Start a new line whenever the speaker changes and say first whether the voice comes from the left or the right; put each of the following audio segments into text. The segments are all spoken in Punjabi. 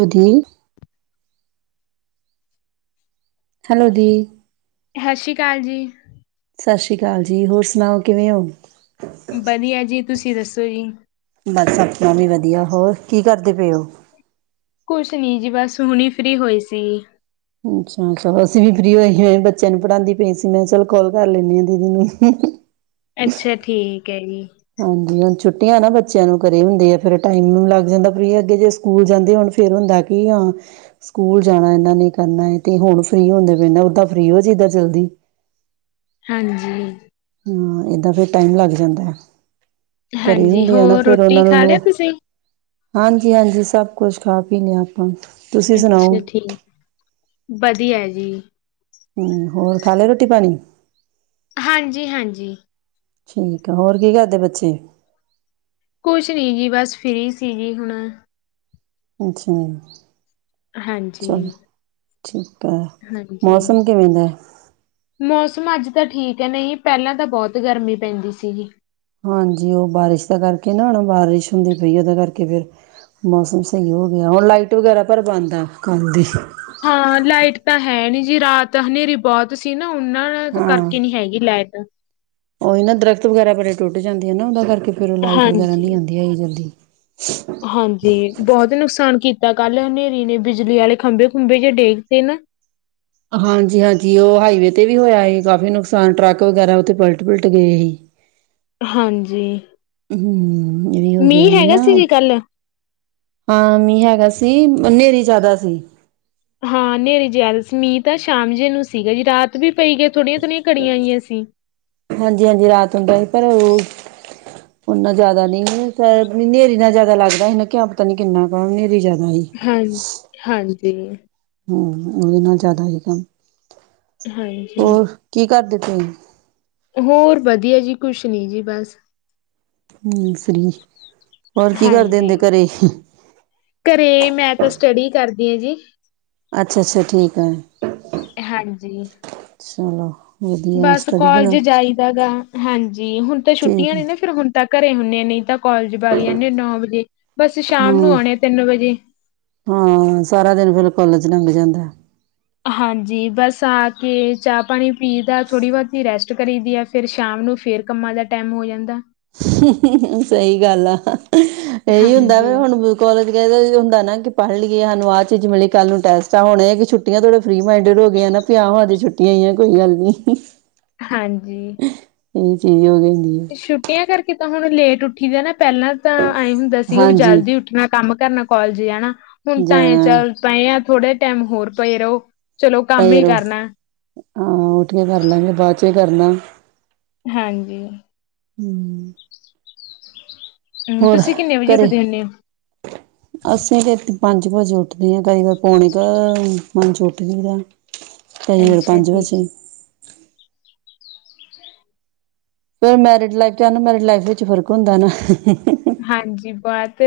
right: ਬਦਲੀ ਹੈਲੋ ਜੀ
left: ਸਤਿ ਸ਼੍ਰੀ ਅਕਾਲ ਜੀ
right: ਸਤਿ ਸ਼੍ਰੀ ਅਕਾਲ ਜੀ ਹੋਰ ਸੁਣਾਓ ਕਿਵੇਂ ਹੋ।
left: ਵਧੀਆ ਜੀ ਤੁਸੀਂ ਦੱਸੋ ਜੀ
right: ਬਸ ਆਪਣਾ ਵੀ ਵਧੀਆ, ਹੋਰ ਕੀ ਕਰਦੇ ਪਏ ਉਹ
left: ਕੁਛ ਨੀ ਜੀ ਬਸ ਹੁਣੀ ਫਰੀ ਹੋਈ ਸੀ!
right: ਅੱਛਾ ਚਲੋ ਅਸੀਂ ਵੀ ਫ੍ਰਰੀ ਹੋਏ ਸੀ ਹੋ ਬੱਚਿਆਂ ਨੂੰ ਪੜ੍ਹਾਉਂਦੀ ਪਈ ਸੀ ਮੈਂ ਚਲ ਕਾਲ ਕਰ ਲੈਂਦੀ ਹਾਂ ਦੀਦੀ ਨੂੰ
left: ਅੱਛਾ ਠੀਕ ਕ
right: ਹਾਂਜੀ ਹੁਣ ਛੁੱਟੀਆਂ ਨਾ ਬੱਚਿਆਂ ਨੂੰ ਕਰੇ ਹੁੰਦੇ ਆ ਫਿਰ ਟਾਈਮ ਲੱਗ ਜਾਂਦਾ ਫਰੀ ਅੱਗੇ ਜੇ ਸਕੂਲ ਜਾਂਦੇ ਹੋਣ ਫਿਰ ਹੁੰਦਾ ਕਿ ਹਾਂ ਸਕੂਲ ਜਾਣਾ ਇਨਾ ਨਹੀਂ ਕਰਨਾ ਤੇ ਹੁਣ ਫਰੀ ਹੁੰਦੇ ਪਏ ਓਦਾਂ ਫ੍ਰਰੀ ਹੋ ਜਦਾਾਂ ਚਲਦੀ
left: ਹਾਂਜੀ
right: ਇੱਦਾਂ ਫਿਰ ਟਾਈਮ ਲੱਗ ਜਾਂਦਾ। ਘਰੇ
left: ਹਾਂਜੀ
right: ਹੁੰਦੇ ਆ ਨਾ
left: ਹੋਰ
right: ਫਿਰ
left: ਰੋਟੀ
right: ਉਹਨਾਂ
left: ਖਾ
right: ਨੂੰ
left: ਲਿਆ ਤੁਸੀਂ
right: ਹਾਂਜੀ ਹਾਂਜੀ ਸਭ ਕੁਛ ਖਾ ਪੀਦੇ ਹ ਆਪਾਂ ਤੁਸੀਂ
left: ਅੱਛਾ
right: ਸੁਣਾਓ?
left: ਠੀਕ ਵਧੀਆ ਜੀ
right: ਹਮ ਹੋਰ ਖਾ ਲੈ ਰੋਟੀ ਪਾਣੀ
left: ਹਾਂਜੀ ਹਾਂਜੀ
right: ਠੀਕ ਹੋਰ ਕੀ ਕਰਦੇ ਬੱਚੇ
left: ਕੁਛ ਨਹੀਂ ਜੀ ਬਸ ਫਰੀ ਸੀ ਜੀ ਹੁਣ
right: ਅੱਛਾ
left: ਹਾਂਜੀ,
right: ਅੱਛਾ, ਅ
left: ਹਾਂਜੀ।
right: ਮੌਸਮ ਕਿਵੇਂ ਦਾ?
left: ਮੌਸਮ ਅੱਜ ਤਾਂ ਠੀਕ ਹੈ ਨਹੀਂ ਪਹਿਲਾਂ ਤਾਂ ਬਹੁਤ ਗਰਮੀ ਪੈਂਦੀ ਸੀਗੀ।
right: ਹਾਂਜੀ, ਉਹ ਬਾਰਿਸ਼ ਦਾ ਕਰਕੇ ਨਾ ਹੁਣ ਬਾਰਿਸ਼ ਹੁੰਦੀ ਪਈ ਉਹਦੇ ਕਰਕੇ ਫੇਰ ਮੌਸਮ ਸਹੀ ਹੋ ਗਿਆ ਹੁਣ ਲਾਈਟ ਵਗੈਰਾ ਪਰ ਬੰਦ ਕੱਲ ਦੀ।
left: ਹਾਂ ਲਾਈਟ ਤਾਂ ਹੈ ਨੀ ਜੀ ਰਾਤ ਹਨੇਰੀ ਬਹੁਤ ਸੀ। ਨਾ ਉਹਨਾਂ
right: ਹਾਂ
left: ਕਰਕੇ ਨੀ ਹੈਗੀ ਲੈਟ, ਤੇ,
right: ਉਹੀ ਨਾ ਦਰਖ਼ਤ ਵਗੈਰਾ ਬੜੇ ਟੁੱਟ ਜਾਂਦੇ ਹੈ ਨਾ ਉਹਦਾ ਕਰਕੇ। ਅਤੇ ਫਿਰ ਉਹ ਲਾਈਟ ਵਗੈਰਾ
left: ਹਾਂਜੀ,
right: ਨਹੀਂ ਆਦੀ ਹੈਗੀ ਜਲਦੀ।
left: ਹਾਂਜੀ, ਬਹੁਤ ਨੁਕਸਾਨ ਕੀਤਾ ਕੱਲ ਹਨੇਰੀ ਨੇ ਬਿਜਲੀ ਵਾਲੇ ਖੰਭੇ ਖੁੰਬੇ ਜ ਡੇਕਤੇ ਨਾ
right: ਹਾਂਜੀ-ਹਾਂਜੀ ਉਹ ਹਾਈਵੇ ਵੀ ਹੋਇਆ ਸੀ ਕਾਫੀ ਨੁਕਸਾਨ ਟਰੱਕ ਵਗੈਰਾ ਉੱਥੇ ਪਲਟ ਪਲਟ ਗਏ ਸੀ।
left: ਹਾਂਜੀ
right: ਹੂੰ, ਇਹ ਵੀ ਹੋ ਗਿਆ
left: ਮੀਂਹ ਹੈਗਾ
right: ਨਾ
left: ਸੀ ਜੀ ਕੱਲ
right: ਹਾਂ ਮੀਹ ਹੈਗਾ ਸ ਸੀ ਹਨੇਰੀ ਜ਼ਿਆਦਾ ਸੀ।
left: ਹਾਂ ਹਨੇਰੇ ਜੈਲ ਸਮੀਤ ਆ ਸ਼ਾਮ ਜੇ ਨੂੰ ਸੀਗਾ ਜੀ ਰਾਤ ਵੀ ਪਈ ਗਈ। ਥੋੜੀਆਂ ਥੋੜੀਆਂ ਕੜੀਆਂ ਆਈਆਂ ਸੀ।
right: ਹਾਂਜੀ-ਹਾਂਜੀ ਰਾਤ ਹੁੰਦਾ ਸੀ ਪਰ ਉਹ ਨਾ ਜਿਆਦਾ ਨਹੀਂ ਹਨੇਰੀ ਨਾਲ ਜਿਆਦਾ ਲੱਗਦਾ ਸੀ ਨਾ ਕਿਆ ਪਤਾ ਨੀ ਕਿੰਨਾ ਕਾ ਹਨੇਰੀ ਜ਼ਿਆਦਾ ਸੀ।
left: ਹਾਂ ਹਾਂਜੀ, ਜੀ,
right: ਉਹਦੇ ਨਾਲ ਜ਼ਿਆਦਾ ਹੀ ਕੰਮ
left: ਹਾਂਜੀ,
right: ਹੂੰ,
left: ਹੋਰ ਵਧੀਆ ਜੀ ਕੁਛ ਨੀ ਜੀ ਬਸ
right: ਹੂੰ ਸੀ ਹੋਰ ਕੀ ਕਰਦੇ
left: ਹਾਂਜੀ
right: ਹੁੰਦੇ ਘਰੇ?
left: ਘਰੇ ਮੈਂ ਤਾਂ ਸਟੱਡੀ ਕਰਦੀ ਆ ਜੀ,
right: ਅੱਛਾ-ਅੱਛਾ ਠੀਕ ਹੈ।
left: ਹਾਂਜੀ,
right: ਚਲੋ, ਵਧੀਆ
left: ਬਸ
right: ਸਟੱਡੀ
left: ਕੋਲਜ
right: ਵ
left: ਜਾਈਦਾ ਗਾ ਹਾਂਜੀ ਹੁਣ ਤਾਂ
right: ਠੀਕ
left: ਛੁੱਟੀਆਂ
right: ਆ
left: ਨੇ ਨਾ ਫਿਰ ਹੁਣ ਤੱਕ ਘਰੇ ਹੁੰਨੇ ਆ ਨਹੀਂ ਤਾਂ ਕਾਲਜ ਬਗ ਜਾਂਨੇ ਆ ਨੌ ਵਜੇ ਬਸ ਸ਼ਾਮ ਨੂੰ ਆਉਣੇ ਤਿੰਨ ਵਜੇ
right: ਹਾਂ-ਹਾਂ ਸਾਰਾ ਦਿਨ ਫਿਰ ਕਾਲਜ ਲੰਘ ਜਾਂਦਾ
left: ਹਾਂਜੀ ਬਸ ਆ ਕੇ ਚਾਹ ਪਾਣੀ ਪੀ ਦਾ ਥੋੜ੍ਹੀ ਬਹੁਤੀ ਰੈਸਟ ਕਰੀ ਦੀ ਆ ਫਿਰ ਸ਼ਾਮ ਨੂੰ ਫੇਰ ਕੰਮਾਂ ਦਾ ਟਾਈਮ ਹੋ ਜਾਂਦਾ।
right: ਸਹੀ ਗੱਲ ਆ। ਇਹੀ ਹੁੰਦਾ ਵੀ
left: ਹਾਂਜੀ
right: ਹੁਣ ਕੋਲੇਜ ਗਏ ਹੁੰਦਾ ਨਾ ਕੀ, ਪੜ੍ਹ ਲਈਏ ਸਾਨੂੰ ਆਹ ਚੀਜ਼ ਮਿਲੀ ਕੱਲ ਨੂੰ ਟੈਸਟ ਹੋਣ ਛੁੱਟੀਆਂ ਤਉ ਫਰੀ ਮਡਡ ਹੋ ਗ ਪਿਆ ਹੋ ਦੀ ਛੁੱੀਆਂ ਆ ਕੋਈ ਗੱਲ ਨੀ
left: ਹਾਂਜੀ
right: ਇਹੀ ਚੀਜ਼ ਹੋ ਗਈ
left: ਛੁੱਟੀਆਂ ਕਰ ਕਿ ਤਾਂ ਹੁਣ ਲੇਟ ਉੱਠੀ ਦਾ ਨਾ ਪਹਿਲਾਂ ਤਾਂ ਆਏ ਹੁੰਦਾ ਸੀਗਾ ਵੀ
right: ਹਾਂਜੀ
left: ਜਲਦੀ ਉੱਠਣਾ ਕੰਮ ਕਰਨਾ ਕੋਾਲਜ ਜਾਣਾ ਹੁਣ ਤਾਂ ਐਂ
right: ਜਾਣਾ
left: ਚੱਲ ਪਏ ਆ ਥੋੜੇ ਟਾਈਮ ਹੋਰ ਪਏ ਰਹੋ- ਚਲੋ ਕੰਮ ਹੀ
right: ਫਰੋ
left: ਕਰਨਾ
right: ਹਾਂ ਉੱਠੀਆਂ ਕਰ ਲਾਂਗੇ ਬਾਅਦ ਚ ਕਰਨਾ
left: ਹਾਂਜੀ
right: ਹਮ
left: ਹੂੰ,
right: ਹੋਰ
left: ਤੁਸੀਂ ਕਿੰਨੇ ਵਜੇ
right: ਘਰੇ
left: ਉੱਠਦੇ ਹੁੰਨੇ ਓ?
right: ਅਸੀਂ ਤੇ ਪੰਜ ਵਜੇ ਉੱਠਦੇ ਆ ਕਈ ਵਾਰ ਪੌਣੇ ਕ ਪੰਜ ਉੱਠਦੀ ਹੈ ਚ ਫਰ
left: ਅੱਛਾ
right: ਪੰਜ ਵਜੇ
left: ਠੀਕ।
right: ਫਿਰ ਮੈਰਿਡ ਲਾਈਫ ਚ ਅਨਮੈਰਿਡ ਲਾਈਫ ਵਿੱਚ ਫ਼ਰਕ ਹੁੰਦਾ ਨਾ
left: ਹਾਂਜੀ ਬਹੁਤ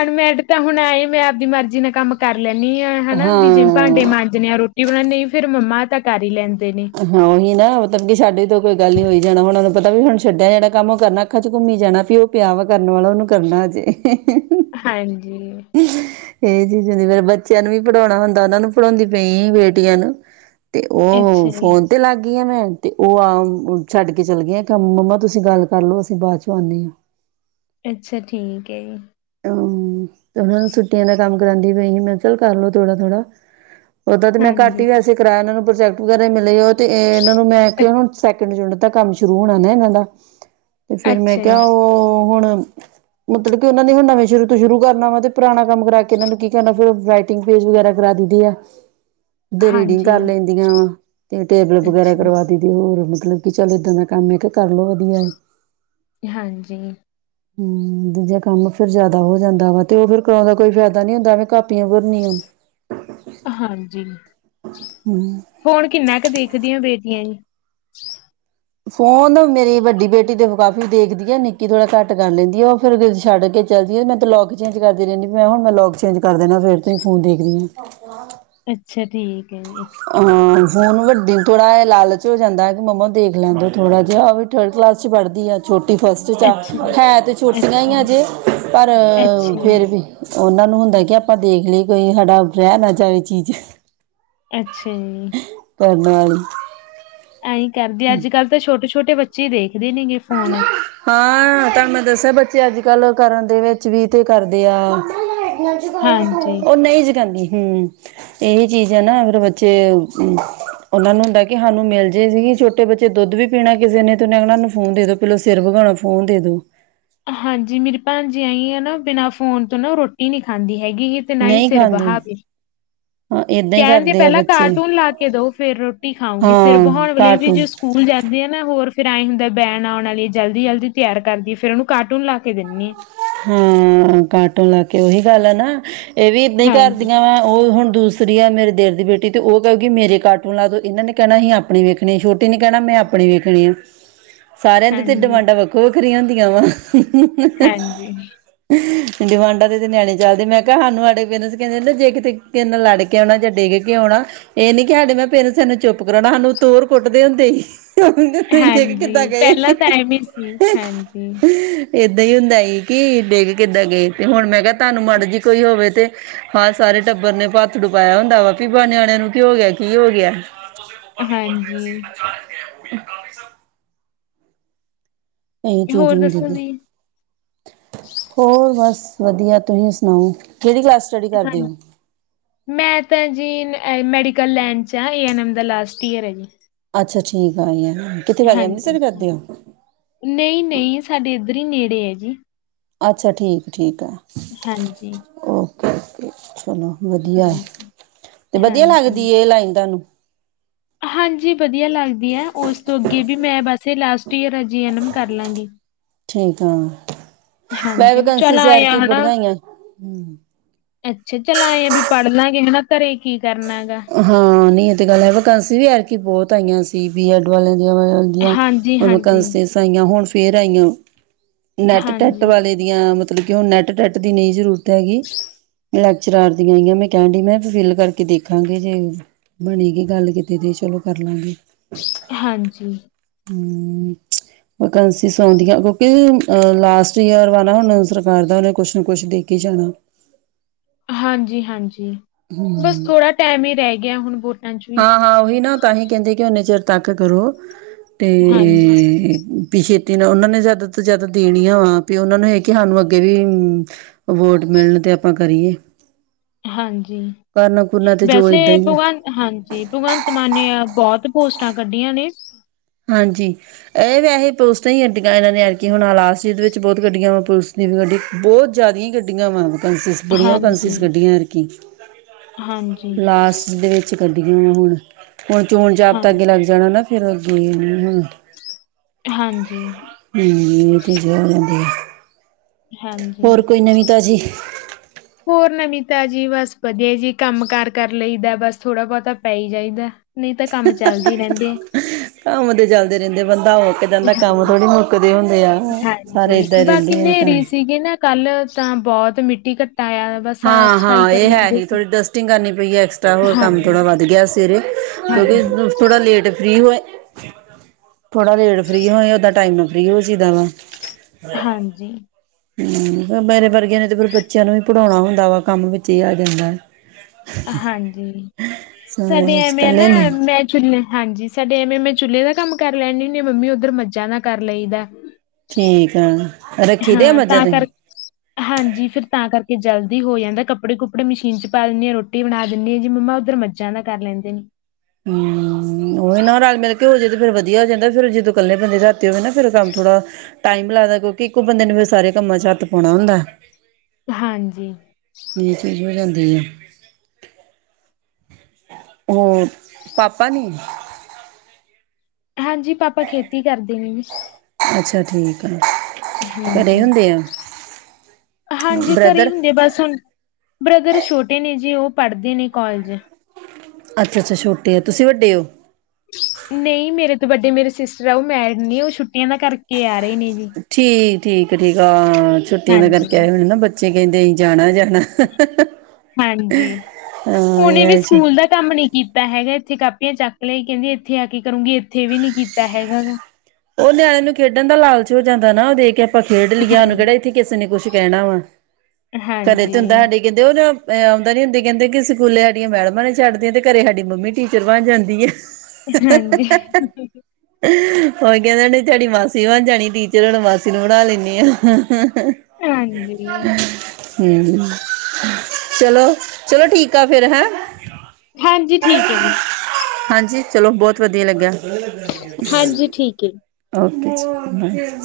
left: ਅਨਮੈਰਿਡ ਤਾਂ ਹੁਣ ਐਏ ਮੈਂ ਆਪਦੀ ਮਰਜ਼ੀ ਨਾਲ ਕੰਮ ਕਰ ਲੈਂਦੀ ਆਾਂ ਹਨਾ ਵੀ ਜੇ ਭਾਂਡੇ
right: ਹਾਂ
left: ਮਾਂਜਣੇ ਆ ਰੋਟੀ ਬਣਾਉਦੇ ਫੇਰ ਮੰਮਾ ਤਾਂ ਕਰ ਹੀ ਲੈਂਦੀ
right: ਹਾਂ ਉਹੀ ਨਾ ਮਤਲਬ ਕਿ ਸਾਡੇ ਤੋਂ ਕੋਈ ਗੱਲ ਨੀ ਹੋਈ ਜਾਣਾ ਹੁਣ ਪਤਾ ਵੀ ਹੁਣ ਛੱਡਿਆ ਜਿਹੜਾ ਕੰਮ ਉਹ ਕਰਨਾ ਅੱਖਾਂ ਚ ਘੁੰਮੀ ਜਾਣਾ ਵੀ ਉਹ ਪਿਆ ਵਾ ਕਰਨ ਵਾਲਾ ਉਹਨੂੰ ਕਰਨਾ ਅਜੇ
left: ਹਾਂਜੀ ਜੀ
right: ਇਹ ਚੀਜ਼ ਹੁੰਦੀ ਫਿਰ ਬੱਚਿਆਂ ਨੂੰ ਵੀ ਪੜ੍ਹਾਉਣਾ ਹੁੰਦਾ ਉਹਨਾਂ ਨੂੰ ਪੜ੍ਹਾਉਂਦੀ ਪਈ ਬੇਟੀਆਂ ਨੂੰ ਤੇ ਉਹ
left: ਅੱਛਾ ਜੀ,
right: ਫੋਨ ਤੇ ਲੱਗ ਗਈ ਆ ਮੈਂ ਤੇ ਉਹ ਆ ਛੱਡ ਕੇ ਚੱਲ ਗਈ ਮੰਮਾ ਤੁਸੀਂ ਗੱਲ ਕਰਲਓ ਅਸੀਂ ਬਾਅਦ ਚੋਂ ਆਉਂਦੇ ਹਾਂ
left: ਅੱਛਾ ਠੀਕ ਹੈ ਜੀ
right: ਹਮ ਤੇ ਉਹਨਾ ਨੂੰ ਛੁੱਟ ਦਾ ਕੰਮ ਕਰਾਉਂਦੀ ਪਈ ਮੈਂ ਕਿਹਾ ਚੱਲ ਕਰਲਓ ਥੋੜਾ-ਥੋੜਾ ਉਹਦ ਤੇ ਮੈਂ ਘੱਟ
left: ਹਾਂਜੀ,
right: ਹੀ ਵੈਸੇ ਕਰਾਇਆ ਉਹਨਾਂ ਨੂੰ ਪ੍ਰੋਜੈਕ ਵਗੈਰਾ ਮਿਲੇ ਤੇ ਇਹਨਾਂ ਨੂੰ ਮੈਂ
left: ਅ
right: ਕਿਹਾ ਹੁਣ ਨੂੰ ਚੁਣਤਾ ਕੰਮ ਸ਼ੁਰੂ ਹੋਣਾ ਨਾ ਇਹਨਾਂ ਦਾ ਤੇ ਫੇਿਰ ਮੈਂ
left: ਅੱਛਾ ਜੀ,
right: ਕਿਹਾ ਉਹ ਹੁਣ ਮਤਲਬ ਕਿ ਉਹ ਨੇ ਹੁਣ ਨਵੇਂ ਸ਼ੁਰੂ ਤੋਂ ਸ਼ੁਰੂ ਕਰਨਾ ਵਾ ਤੇ ਪੁਰਾਣਾ ਕੰਮ ਕਰਾ ਕੇ ਇਹਨਾਂ ਨੂੰ ਕੀ ਕਹਿਣਾ ਫਿਰ ਰਾਈਟਿੰਗ ਪੇਜ ਵਗੈਰਾ ਕਰਾ ਦਈ ਦੀ ਐ ਤੇ ਰੀਡਿੰਗ
left: ਹਾਂਜੀ।
right: ਕਰ ਲੈਂਦੀਆਂ ਵਾ ਤੇ ਟੇਬਲ ਵਗੈਰਾ
left: ਅੱਛਾ।
right: ਕਰਵਾ ਦਈ ਦੀ ਹੋਰ ਮਤਲਬ ਕਿ ਚੱਲ ਏਦਾਂ ਦਾ ਕੰਮ ਹੈ ਕਿ ਕਰਲੋ ਵਧੀਆ
left: ਹਾਂਜੀ
right: ਹੂੰ ਦੂਜਾ ਕੰਮ ਫੇਰ ਜ਼ਿਆਦਾ ਹੋ ਜਾਂਦਾ ਵਾ ਤੇ ਉਹ ਫੇਰ ਕਰਾਉਣ ਦਾ ਕੋਈ ਫਾਇਦਾ ਨੀ ਹੁੰਦਾ ਐਵੇਂ ਕਾ ਪੀਆਂ ਭਰਨੀਆ
left: ਹਾਂਜੀ ਫੋਨ ਕਿੰਨਾ ਕੁ ਦੇਖਦੀ ਆ ਬੇ ਬੇਟੀਆਂ ਜੀ
right: ਫੋਨ ਮੇਰੀ ਵੱਡੀ ਬੇਟੀ ਤੇ ਕਾਫੀ ਦੇਖਦੀ ਆ ਨਿੱੱਕੀ ਥੋੜਾ ਘੱਟ ਕਰ ਲੈਂਦੀ ਆ ਉਹ ਫਿਰ ਛੱਡ ਕੇ ਚਲ ਜੀ ਆ ਮੈਂ ਤੇ ਲੋਕ ਚੇਂਜ ਕਰਦੀ ਰਹਿੰਦੀ ਮੈਂ ਹੁਣ ਮੈਂ ਲੋਕ ਚੇਂਜ ਕਰ ਦੇਨਾ ਫਿਰ ਤੁਸੀਂ ਫੋਨ ਦੇਖਦੀ ਆ
left: ਅੱਛਾ ਠੀਕ ਹੈ ਜੀ
right: ਫੋਨ ਵੱਡੀ ਥੋੜਾ ਇਹ ਲਾਲਚ ਹੋ ਜਾਂਦਾ ਹੈ ਕਿ ਮੰਮਾ ਦੇਖ ਲੈਂਦਾ ਥੋੜਾ ਜਿਹਾ ਵੀ ਥਰਡ ਕਲਾਸ ਚ ਪੜ੍ਹਦੀ ਆ ਛੋਟੀ ਛੋਟੀ ਫਸਟ ਚਾ
left: ਅੱਛਾ,
right: ਆ ਤੇ ਛੋਟੀਆਂ ਹੀ
left: ਅੱਛਾ,
right: ਹਜੇ ਪਰ
left: ਅੱਛਾ
right: ਫਿਰ
left: ਜੀ।
right: ਵੀ ਉਹਨਾਂ ਨੂੰ ਹੁੰਦਾ ਕਿ ਆਪਾਂ ਦੇਖ ਲਈਏ ਕੋਈ ਸਾਡਾ ਰਹਿ ਨਾ ਜਾਵੇ ਚੀਜ਼
left: ਅੱਛਾ ਜੀ
right: [unintelligible]
left: ਐਂਈ ਕਰਦੀ ਅੱਜ ਕੱਲ੍ਹ ਤਾਂ ਛੋਟੇ ਛੇ ਛੋਟੇ ਬੱਚੇ ਦੇ
right: ਹਾਂ ਦੱਸੇ ਬੱਚੇ ਅੱਜ ਕੱਲ ਕਰਨ ਦੇ ਵਿੱਚ ਵੀ ਤੇ ਕਰਦੇ ਆ
left: ਹਾਂਜੀ
right: ਉਹ ਨਹੀਂ ਜਗਾਣੀ ਹੂੰ ਇਹੀ ਚੀਜ਼ ਐ ਨਾ ਅਗਰ ਬੱਚੇ ਉਹਨਾਂ ਨੂੰ ਹੁੰਦਾ ਕਿ ਸਾਨੂੰ ਮਿਲ ਜ਼ੇ ਸੀਗੀ ਛੋਟੇ ਬੱਚੇ ਦੁੱਧ ਵੀ ਪੀਣਾ ਕਿਸੇ ਨੇ ਤੇ ਓਹਨੇ ਕਹਿਣਾ ਫੋਨ ਦੇ ਦੋ ਪਹਿਲਾਂ ਸਿਰ ਵਗਾਾਉਣਾ ਫੋਨ ਦੇ ਦੋ
left: ਹਾਂਜੀ ਮੇਰੀ ਭਾਣਜੀ ਆਈ ਆ ਨਾ ਬਿਨਾਂ ਫ਼ੋਨ ਤੋਂ ਨਾ ਰੋਟੀ ਨਹੀਂ ਖਾਂਦੀ ਹੈਗੀ ਹੀ ਤੇ ਨਾ ਹੀ
right: ਨਹੀਂ
left: ਸਿਰ
right: ਖਾਂਦੇ
left: ਬਹਾਵੈ
right: ਹਾਂ ਏਦਾਂ ਹੀ
left: ਕਹਿਣ ਗੇ
right: ਕਰਦੇ ਆ
left: ਪਹਿਲਾਂ
right: ਬੱਚੇ
left: ਕਾਰਟੂਨ ਲਾ ਕੇ ਦੋ ਫਿਰ ਰੋਟੀ ਖਾਊਂਗੀ ਸਿਰ
right: ਹਾਂ
left: ਬਹਾਉਣ ਵਾਲੇ ਵੀ
right: ਕਾਰਟੂਨ
left: ਜੇ ਸਕੂਲ ਜਾਂਦੇ ਆ ਨਾ ਹੋਰ ਫੇਰ ਐ ਹੁੰਦਾ ਬੈਨ ਆਉਣ ਵਾਲੀਏ ਜਲਦੀ ਜਲਦੀ ਤਿਆਰ ਕਰਦੀ ਹੈ ਫੇਰ ਉਹਨੂੰ ਕਾਰਟੂਨ ਲਾ ਕੇ ਦੀਨੀ ਆ
right: ਹਾਂ ਕਾਰਟੂਨ ਲਾ ਕੇ ਉਹੀ ਗੱਲ ਆ ਨਾ ਇਹ ਵੀ ਇੱਦਾਂ ਹੀ ਘਰ
left: ਹਾਂਜੀ
right: ਦੀਆਂ ਵਾ ਉਹ ਹੁਣ ਦੂਸਰੀ ਆ ਮੇਰੇ ਦਿਊਰ ਦੀ ਬੇਟੀ ਤੇ ਉਹ ਕਹੂਗੀ ਮੇਰੇ ਕਾਰਟੂਨ ਲਾਦੋ ਇਹਨਾਂ ਨੇ ਕਹਿਣਾ ਅਸੀਂ ਆਪਣੀ ਵੇਖਣੀ ਛੋਟੀ ਨੇ ਕਹਿਣਾ ਮੈਂ ਆਪਣੀ ਵੇਖਣੀ ਆ ਸਾਰਿਆਂ ਦੀ
left: ਹਾਂਜੀ
right: ਡਿਮਾਂਡਾ ਵੱਖੋ ਵੱਖ ਰੀਆਂ ਹੁੰਦੀਆਂ ਵਾ
left: ਹਾਂਜੀ
right: ਹਮ ਗਵਾਂਡਾ ਦੇ ਤੇ ਨਿਆਣੇ ਚੱਲਦੇ ਮੈਂ ਕਿਹਾ ਸਾਨੂੰ ਸਾਡੇ ਪੇਰੈਂਟਸ ਕਹਿੰਦੇ ਜੇ ਕਿਤੇ ਨਾਲ ਲੜ ਕੇ ਆਣਾ ਜਾਂ ਡਿੱਗ ਕੇ ਆਣਾ ਇਹ ਨੀ ਕਿ ਸਾਡੇ ਮੈਂ ਪੇਰੈਂਟਸੂੰ ਚੁੱਪ ਕਰਾਣਾ ਸਾਨੂੰ ਊਤੋ ਹੋਰ ਕੁੱਟਦੇ ਹੀ। [unintelligible] ਕੀਦਾ
left: ਹਾਂਜੀ
right: ਗਏ।
left: ਪਹਿਲਾਂ ਤਾਂ ਐਵੇਂ ਸੀ ਹਾਂਜੀ
right: ਏਦਾਂ ਹੀ ਹੁੰਦਾ ਈ। ਕੀ ਡਿੱਗ ਕਿੱਦਾਂ ਗਏ ਤੇ ਹੁਣ ਮੈਂ ਕਿਹਾ ਤੁਹਾਨੂੰ ਮਾੜ ਜੀ ਕੋਈ ਹੋਵੇ ਤੇ ਹਾਂ ਸਾਰੇ ਟੱਬਰ ਨੇ ਪਾਥਡੁ ਪਾਇਆ ਹੁੰਦਾ ਵਾ ਵੀ ਨਿਆਣਿਆਂ ਨੂੰ ਕਿ ਹੋ ਗਿਆ ਕੀ ਹੋ ਗਿਆ। [unintelligible]
left: ਹਾਂਜੀ
right: [unintelligible] ਇਹੀ ਚੀਜ਼
left: ਹੋਰ
right: ਹੁੰਦੀ
left: ਦੱਸੋ
right: ਦੀ
left: ਜੀ
right: ਹੋਰ ਬਸ, ਵਧੀਆ, ਤੁਸੀਂ ਸੁਣਾਓ? ਕਿਹੜੀ ਕਲਾਸ ਸਟੱਡੀ ਕਰਦੇ
left: ਹਾਂਜੀ
right: ਹੋ?
left: ਮੈਂ ਤਾਂ ਜੀ, ਇਹ ਮੈਡੀਕਲ ਲੈਣ 'ਚ ਆ ਏ ਐੱਨ ਐੱਮ ਦਾ ਲਾਸਟ ਈਅਰ ਹੈ ਜੀ।
right: ਅੱਛਾ ਠੀਕ ਆਈ ਐ।
left: ਹਾਂਜੀ ਨਹੀਂ-ਨਹੀਂ, ਸਾਡੇ ਇੱਧਰ ਹੀ ਨੇੜੇ ਹੈ ਜੀ।
right: ਅੱਛਾ ਠੀਕ-ਠੀਕ,
left: ਹਾਂਜੀ,
right: [unintelligible] ਚਲੋ ਵਧੀਆ ਤੇ ਵਧੀਆ ਲੱਗਦੀ
left: ਹਾਂਜੀ। ਹਾਂਜੀ
right: ਇਹ ਲਾਈਨ ਤੁਹਾਨੂੰ
left: ਹਾਂਜੀ ਵਧ ਵਧੀਆ ਲੱਗਦੀ ਹੈ ਉਸ ਤੋਂ, ਵੀ ਮੈਂ ਬਸ ਲਾਸਟ ਈਅਰ ਐ ਜੀ ਐਨ ਐਮ ਕਰ ਲਾਂਗੀ।
right: ਠੀਕ ਆ।
left: ਹਾਂਜੀ ਵੀ ਚੱਲ ਆਇਆ ਹਨਾ
right: ਹੋਈਆਂ
left: ਅੱਛਾ ਚੱਲ ਆਇਆ ਵੀ ਪੜ੍ਹ ਲਾਂਗੇ ਹਨਾ ਘਰੇ ਕੀ ਕਰਨਾਗਾ।
right: ਹਾਂ ਨਹੀਂ ਗੱਲ ਵੀਕੇਨਸੀ ਵੀ ਆਰਕੀ ਬਹੁਤ ਆਈਆਂ ਸੀ ਬੀ ਐਡ ਵਲ [inaudible]
left: ਹਾਂਜੀ-ਹਾਂਜੀ,
right: ਵੀਕੇਨਸੀ ਆਈਆ ਹੋਇਆ। [inaudible] ਆਈਆ, ਨੈਟ ਟੈਟ
left: ਹਾਂਜੀ।
right: ਵਾਲੇ ਦੀਆਂ ਮਤਲਬ ਕਿ ਉਹ ਨੈੱਟ ਟੈਟ ਦੀ ਨਹੀਂ ਜ਼ਰੂ ਹੈਗੀ। ਲੈਕਚਰਾਰ ਦੀਆਂ ਆਈਆਂ ਮੈਂ ਕਹਿਣ ਦਈ ਮੈਂ ਫਿਲ ਕਰਕੇ ਦੇਖ। ਦੇਖਾਂਗੇ ਜੇ ਬਣੇਗੀ ਗੱਲ ਕਿਤੇ ਤੇ ਚਲੋ ਕਰ ਲਾਂਗੇ।
left: ਹਾਂਜੀ,
right: ਹੂੰ, ਵਕੈਂਨਸੀਸ ਆਦੀਆਂ ਕਿਉਂਕਿ ਅ ਲਾਸਟ ਈਅਰ ਵਾ ਨਾ ਹੁਣ ਸਰਕਾਰ ਦਾ ਉਹਨੇ ਕੁਛ ਨਾ ਕੁਛ ਦੇ ਕੇ ਜਾਣਾ।
left: ਹਾਂਜੀ-ਹਾਂਜੀ, ਬਸ ਥੋੜਾ ਟਾਈਮ ਹੀ ਰਹਿ ਗਿਆ। ਗਿਆ ਹੁਣਹੁ
right: ਹਾਂ -ਹਾਂ ਉਹੀ ਨਾ ਤਾਂਹੀ ਕਹਿੰਦੇ ਕਿ ਨੇ ਚਿਰ ਤੱਕ ਕਰੋ ਤੇ
left: ਹਾਂਜੀ,
right: ਛੇਤੀ ਨਾਲ ਉਹਨਾਂ ਨੇ ਜਿਆਦਾ ਤੋਂ ਜਿਆਦਾ ਦੇਣੀਆਂ ਵਾ ਵੀ ਉਹਨਾਂ ਨੂੰ ਇਹ ਕਿ ਸਾਨੂੰ ਅੱਗੇ ਵੀ ਵੋਟ ਮਿਲਣ ਤੇ ਆਪਾਂ ਕਰੀਏ
left: ਹਾਂਜੀ
right: ਕਰਨਾ ਕੁਰਨਾ ਤੇ ਜੋ
left: ਵੈਸੇ
right: ਏਦਾਂ ਹੀ ਆ
left: ਭਗਵਾਨ ਹਾਂਜੀ ਜ ਭਗਵੰਤ ਮਾਨ ਨੇ ਬਹੁਤ ਪੋਸਟਾਂ ਕੱਢੀਆਂ ਨੇ
right: ਹਾਂਜੀ ਇਹ ਵੈਸੇ ਪੁਸਤਾਂ ਹੀ ਘਡੀਆਂ ਇਹਨਾਂ ਨੇ ਐਕ ਹੁਣ ਹਾਲਾਸਟ ਜ ਦੇ ਵਿੱਚ ਬਹੁਤ ਘਡੀਆਂ ਵਾ ਪੁਲਿਸ ਦੀ ਵੀ ਗੱਡੀ ਬਹੁਤ ਜ਼ਿਆਦੀ ਹੀ ਘਡੀਆਂ ਵਾ ਬੜੀਆਂ ਉਹ
left: ਹਾਂਜੀ
right: ਕਸਿਸ ਕੱਢੀਆਂ ਹਰਕ
left: ਹਾਂਜੀ
right: ਲਾਸਟ ਦੇ ਵਿੱਚ ਕੱਢੀਆਂ ਵ ਹੁਣ ਹੁਣ ਚੋਣ ਜਾਪ
left: ਹਾਂ
right: ਤਾਂ ਅੱਗੇ ਲੱਗ ਜਾਣਾ ਨਾ [inaudible] ਤੇ ਨਹੀਂ ਹਮ
left: ਹਾਂਜੀ
right: ਇਹ ਤੇੀਕਦੀ
left: ਹਾਂਜੀ
right: ਤਾਜ਼ੀ
left: ਹੋਰ ਨਵੀਂ ਤਾਂ ਜੀ ਬਸ ਵਧੀਆ ਜੀ ਕੰਮ ਕਾਰ ਕਰ ਲਈਦਾ ਬਸ ਥੋੜਾ ਬਹੁਤਾ ਪੈ ਹੀ ਜਾਈਦਾ ਨਹੀਂ ਤਾਂ ਕੰਮ ਚੱਲਦੇ ਰਹਿੰਦੇ
right: ਕੰਮਦੇ ਚਲਦੇ ਰਹਿੰਦੇ ਬੰਦੇ ਦਾ ਉਹ ਕਿਦਾਂ ਦਾ ਕੰਮ
left: ਹਾਂਜੀ
right: ਥੋੜੀ ਮੁੱਕਦੇ ਹੁੰਦੇ ਆ ਸਾਰੇ
left: ਹਾਂਜੀ
right: ਏਦਾਂ
left: ਬਾਕੀ
right: ਰਹਿੰਦੇ ਆ ਕੰਮ
left: ਹਨੇਰੀ ਸੀਗੀ ਨਾ ਕੱਲ ਤਾਂ ਬਹੁਤ ਮਿੱਟੀ ਕ
right: ਹਾਂ-ਹਾਂ ਇਹ ਹੈ ਹੀ ਥੋੜ੍ਹੀ ਡਸਟਿੰਗ ਕਰਨੀ ਪਈ ਹੈ ਐਕਸਟਰਾ ਹੋਰ ਕੰਮ
left: ਹਾਂਜੀ
right: ਥੋੜ੍ਹਾ ਵੱਧ ਗਿਆ ਸਵੇਰੇ ਕਿਉਂਕਿ
left: ਹਾਂਜੀ
right: ਥੋੜ੍ਹਾ ਲੇਟ ਫਰੀ ਹੋਏ [inaudible] ਥੋੜਾ ਰੇਟ ਫਰੀ ਹੋਏ ਓਦਾਂ ਟਾਈਮ ਰੋ ਸੀ ਦਾ ਵਾ
left: ਹਾਂਜੀ
right: ਹਮ ਮੇਰੇ ਵਰਗਿਆਂ ਨੇ ਤੇ ਫੇਿਰ ਬੱਚਿਆਂ ਨੂੰ ਵੀ ਪੜ੍ਹਾਉਣਾ ਹੁੰਦਾ ਵਾ ਕੰਮ ਵਿੱਚ ਹੀ ਆ ਜਾਂਦਾ
left: ਹਾਂਜੀ
right: ਸਾਰਾ
left: ਸਾਡੇ
right: ਵਿੱਚ
left: ਐਵੇਂ ਆ ਨਾ
right: ਇਕੱਲੇ ਨੂੰ
left: ਮੈਂ ਚੁ ਹਾਂਜੀ ਸਾਡੇ ਸਾਡੇ ਐਵੇਂ ਮੈਂ ਚੁੱਲੇ ਦਾ ਕੰਮ ਕਰ ਲੈਦੀ ਹੁੰਦੀ ਮੰਮੀ ਉੱਧਰ ਮੱਝਾਂ ਦਾ ਕਰ ਲਈ ਦਾ
right: ਠੀਕ ਆ ਰੱਖੀ ਦੇ ਆ
left: ਹਾਂ
right: ਮੱਝਾਂ
left: ਤਾਂ
right: ਤੁਸੀਂ
left: ਕਰਕੇ ਹਾਂਜੀ ਫਿਰ ਤਾਂ ਕਰਕੇ ਕਿ ਜਲਦੀ ਹੋ ਜਾਂਦਾ ਕੱਪੜੇ ਕੁੱਪੜੇ ਮਸ਼ੀਨ ਚ ਪਾ ਦਿੰਦੇ ਆਾਂ ਰੋਟੀ ਬਣਾ ਦਿੰਦੀ ਹਾਂ ਜੀ ਮੰਮਾ ਉੱਧਰ ਮੱਝਾਂ ਦਾ ਕਰ ਲੈਂਦੇ ਨੇ
right: ਹਮ ਉਹੀ ਨਾ ਰਲ ਮਿਲ ਕੇ ਹੋ ਜਾੇ ਤੇ ਫਿਰ ਵਧੀਆ ਹੋ ਜਾਂਦਾ ਫਿਰ ਜਦੋਂ ਇਕੱਲੇ ਬੰਦੇ ਰਾ ਹੋਵੇ ਨਾ ਫੇਿਰ ਕੰਮ ਥੋੜਾ ਟਾਈਮ ਲੱਗਦਾ ਕਿਉਂਕਿ ਇੱਕੋ ਬੰਦੇ ਨੂੰ ਫਿਰ ਸਾਰੇ ਕੰਮ ਚ ਹੱਥ ਪਾਉਣਾ ਹੁੰਦਾ
left: ਹਾਂਜੀ
right: ਇਹ [unintelligible] ਹੋਰ ਪਾਪਾ ਨੀ
left: ਹਾਂਜੀ ਪਾਪਾ ਖੇਤੀ ਕਰਦੇ ਨੇ
right: ਅੱਛਾ ਠੀਕ ਆ ਘਰੇ ਹੁੰਦੇ ਆ
left: ਹਾਂਜੀ-ਘਰੇ ਇ
right: ਬ੍ਰਦਰ
left: ਹੁੰਦੇ ਆ ਬਸ ਹੁਣ ਬ੍ਰਦਰ ਛੋਟੇ ਨੇ ਜੀ ਉਹ ਪੜ੍ਹਦੇ ਨੇ ਕਾੱਲੇਜ
right: ਅੱਛਾ-ਅੱਛਾ ਛੋਟੇ ਆ ਤੁਸੀਂ ਵੱਡੇ ਹੋ
left: ਨਹੀਂ ਮੇਰੇ ਤੋਂ ਵੱਡੇ ਮੇਰੇ ਸਿਸਟਰ ਆ ਉਹ ਮੈਰਿਡ ਨੇ ਉਹ ਛੁਟੀਆਂ ਦਾ ਕਰਕੇ [unintelligible]
right: ਠੀਕ ਠੀਕ-ਠੀਕ ਤਾਂ ਛੁੱਟੀਆਂ ਦੇ
left: ਹਾਂਜੀ
right: ਕਰਕੇ ਆਏ ਹੋਏ ਨਾ ਬੱਚ- ਬੱਚੇ ਕਹਿੰਦੇ [unintelligible] ਜਾਣਾ ਜਾ
left: ਹਾਂਜੀ
right: ਹਾਂ
left: ਉਹਨੇ ਵੀ
right: ਇਹ ਚ
left: ਸਕੂਲ ਦਾ ਕੰਮ ਨੀ ਕੀਤਾ ਹੈਗਾ ਇੱਥੇ ਕਾਪੀਆਂ ਚੱਕ ਲਯਾਈ ਕਹਿੰਦੀ ਇੱਥੇ ਆ ਕੇ ਕਰੂੰਗੀ ਇੱਥੇ ਵੀ ਨੀ ਕੀਤਾ ਹੈਗਾ ਨਾ
right: ਉਹ ਨਿਆਣੇ ਨੂੰ ਖੇਡਣ ਦਾ ਲਾਲਚ ਹੋ ਜਾਂਦਾ ਨਾ ਉਹ ਦੇਖ ਕੇ- ਆਪਾਂ ਖੇਡ
left: ਹਾਂਜੀ।
right: [unintelligible] ਇੱਥੇ ਕਿਸੇ ਨੇ ਕੁਛ ਕਹਿਣਾ ਵਾ ਘਰੇ ਤੇ
left: ਹਾਂਜੀ,
right: ਹੁੰਦਾ [unintelligible] ਆਉਂਦਾ ਨੀ ਹੁੰਦੀ ਕਹਿੰਦੇ ਸਕੂਲੇ ਸਾਡੀਆਂ ਮੈਡਮਾਂ ਨੇ ਛੱਡਦੀਆਂ ਤੇ ਘਰੇ ਸਾਡੀ ਮੰਮੀ ਟੀਚਰ ਬਣ ਜਾਂਦੀ ਏ
left: ਹਾਂਜੀ
right: ਉਹੀ ਕਹਿੰਦੇ ਨੀ ਤੁਹਾਡੀ ਮਾਸੀ ਬਣ ਜਾਣੀ ਟੀਚਰ ਹੁਣ ਮਾਸੀ ਨੂੰ ਬਣਾ ਲੈਣੇ ਆ-
left: ਹਾਂਜੀ
right: ਹਮ ਚਲੋ-ਚਲੋ ਠੀਕ ਆ ਫ਼ੇਰ ਹੈਂ
left: ਹਾਂਜੀ ਠੀਕ ਏ
right: ਹਾਂਜੀ ਚਲੋ ਬਹੁਤ ਵਧੀਆ ਲੱਗਿਆ
left: ਹਾਂਜੀ ਠੀਕ ਏ
right: [unintelligible]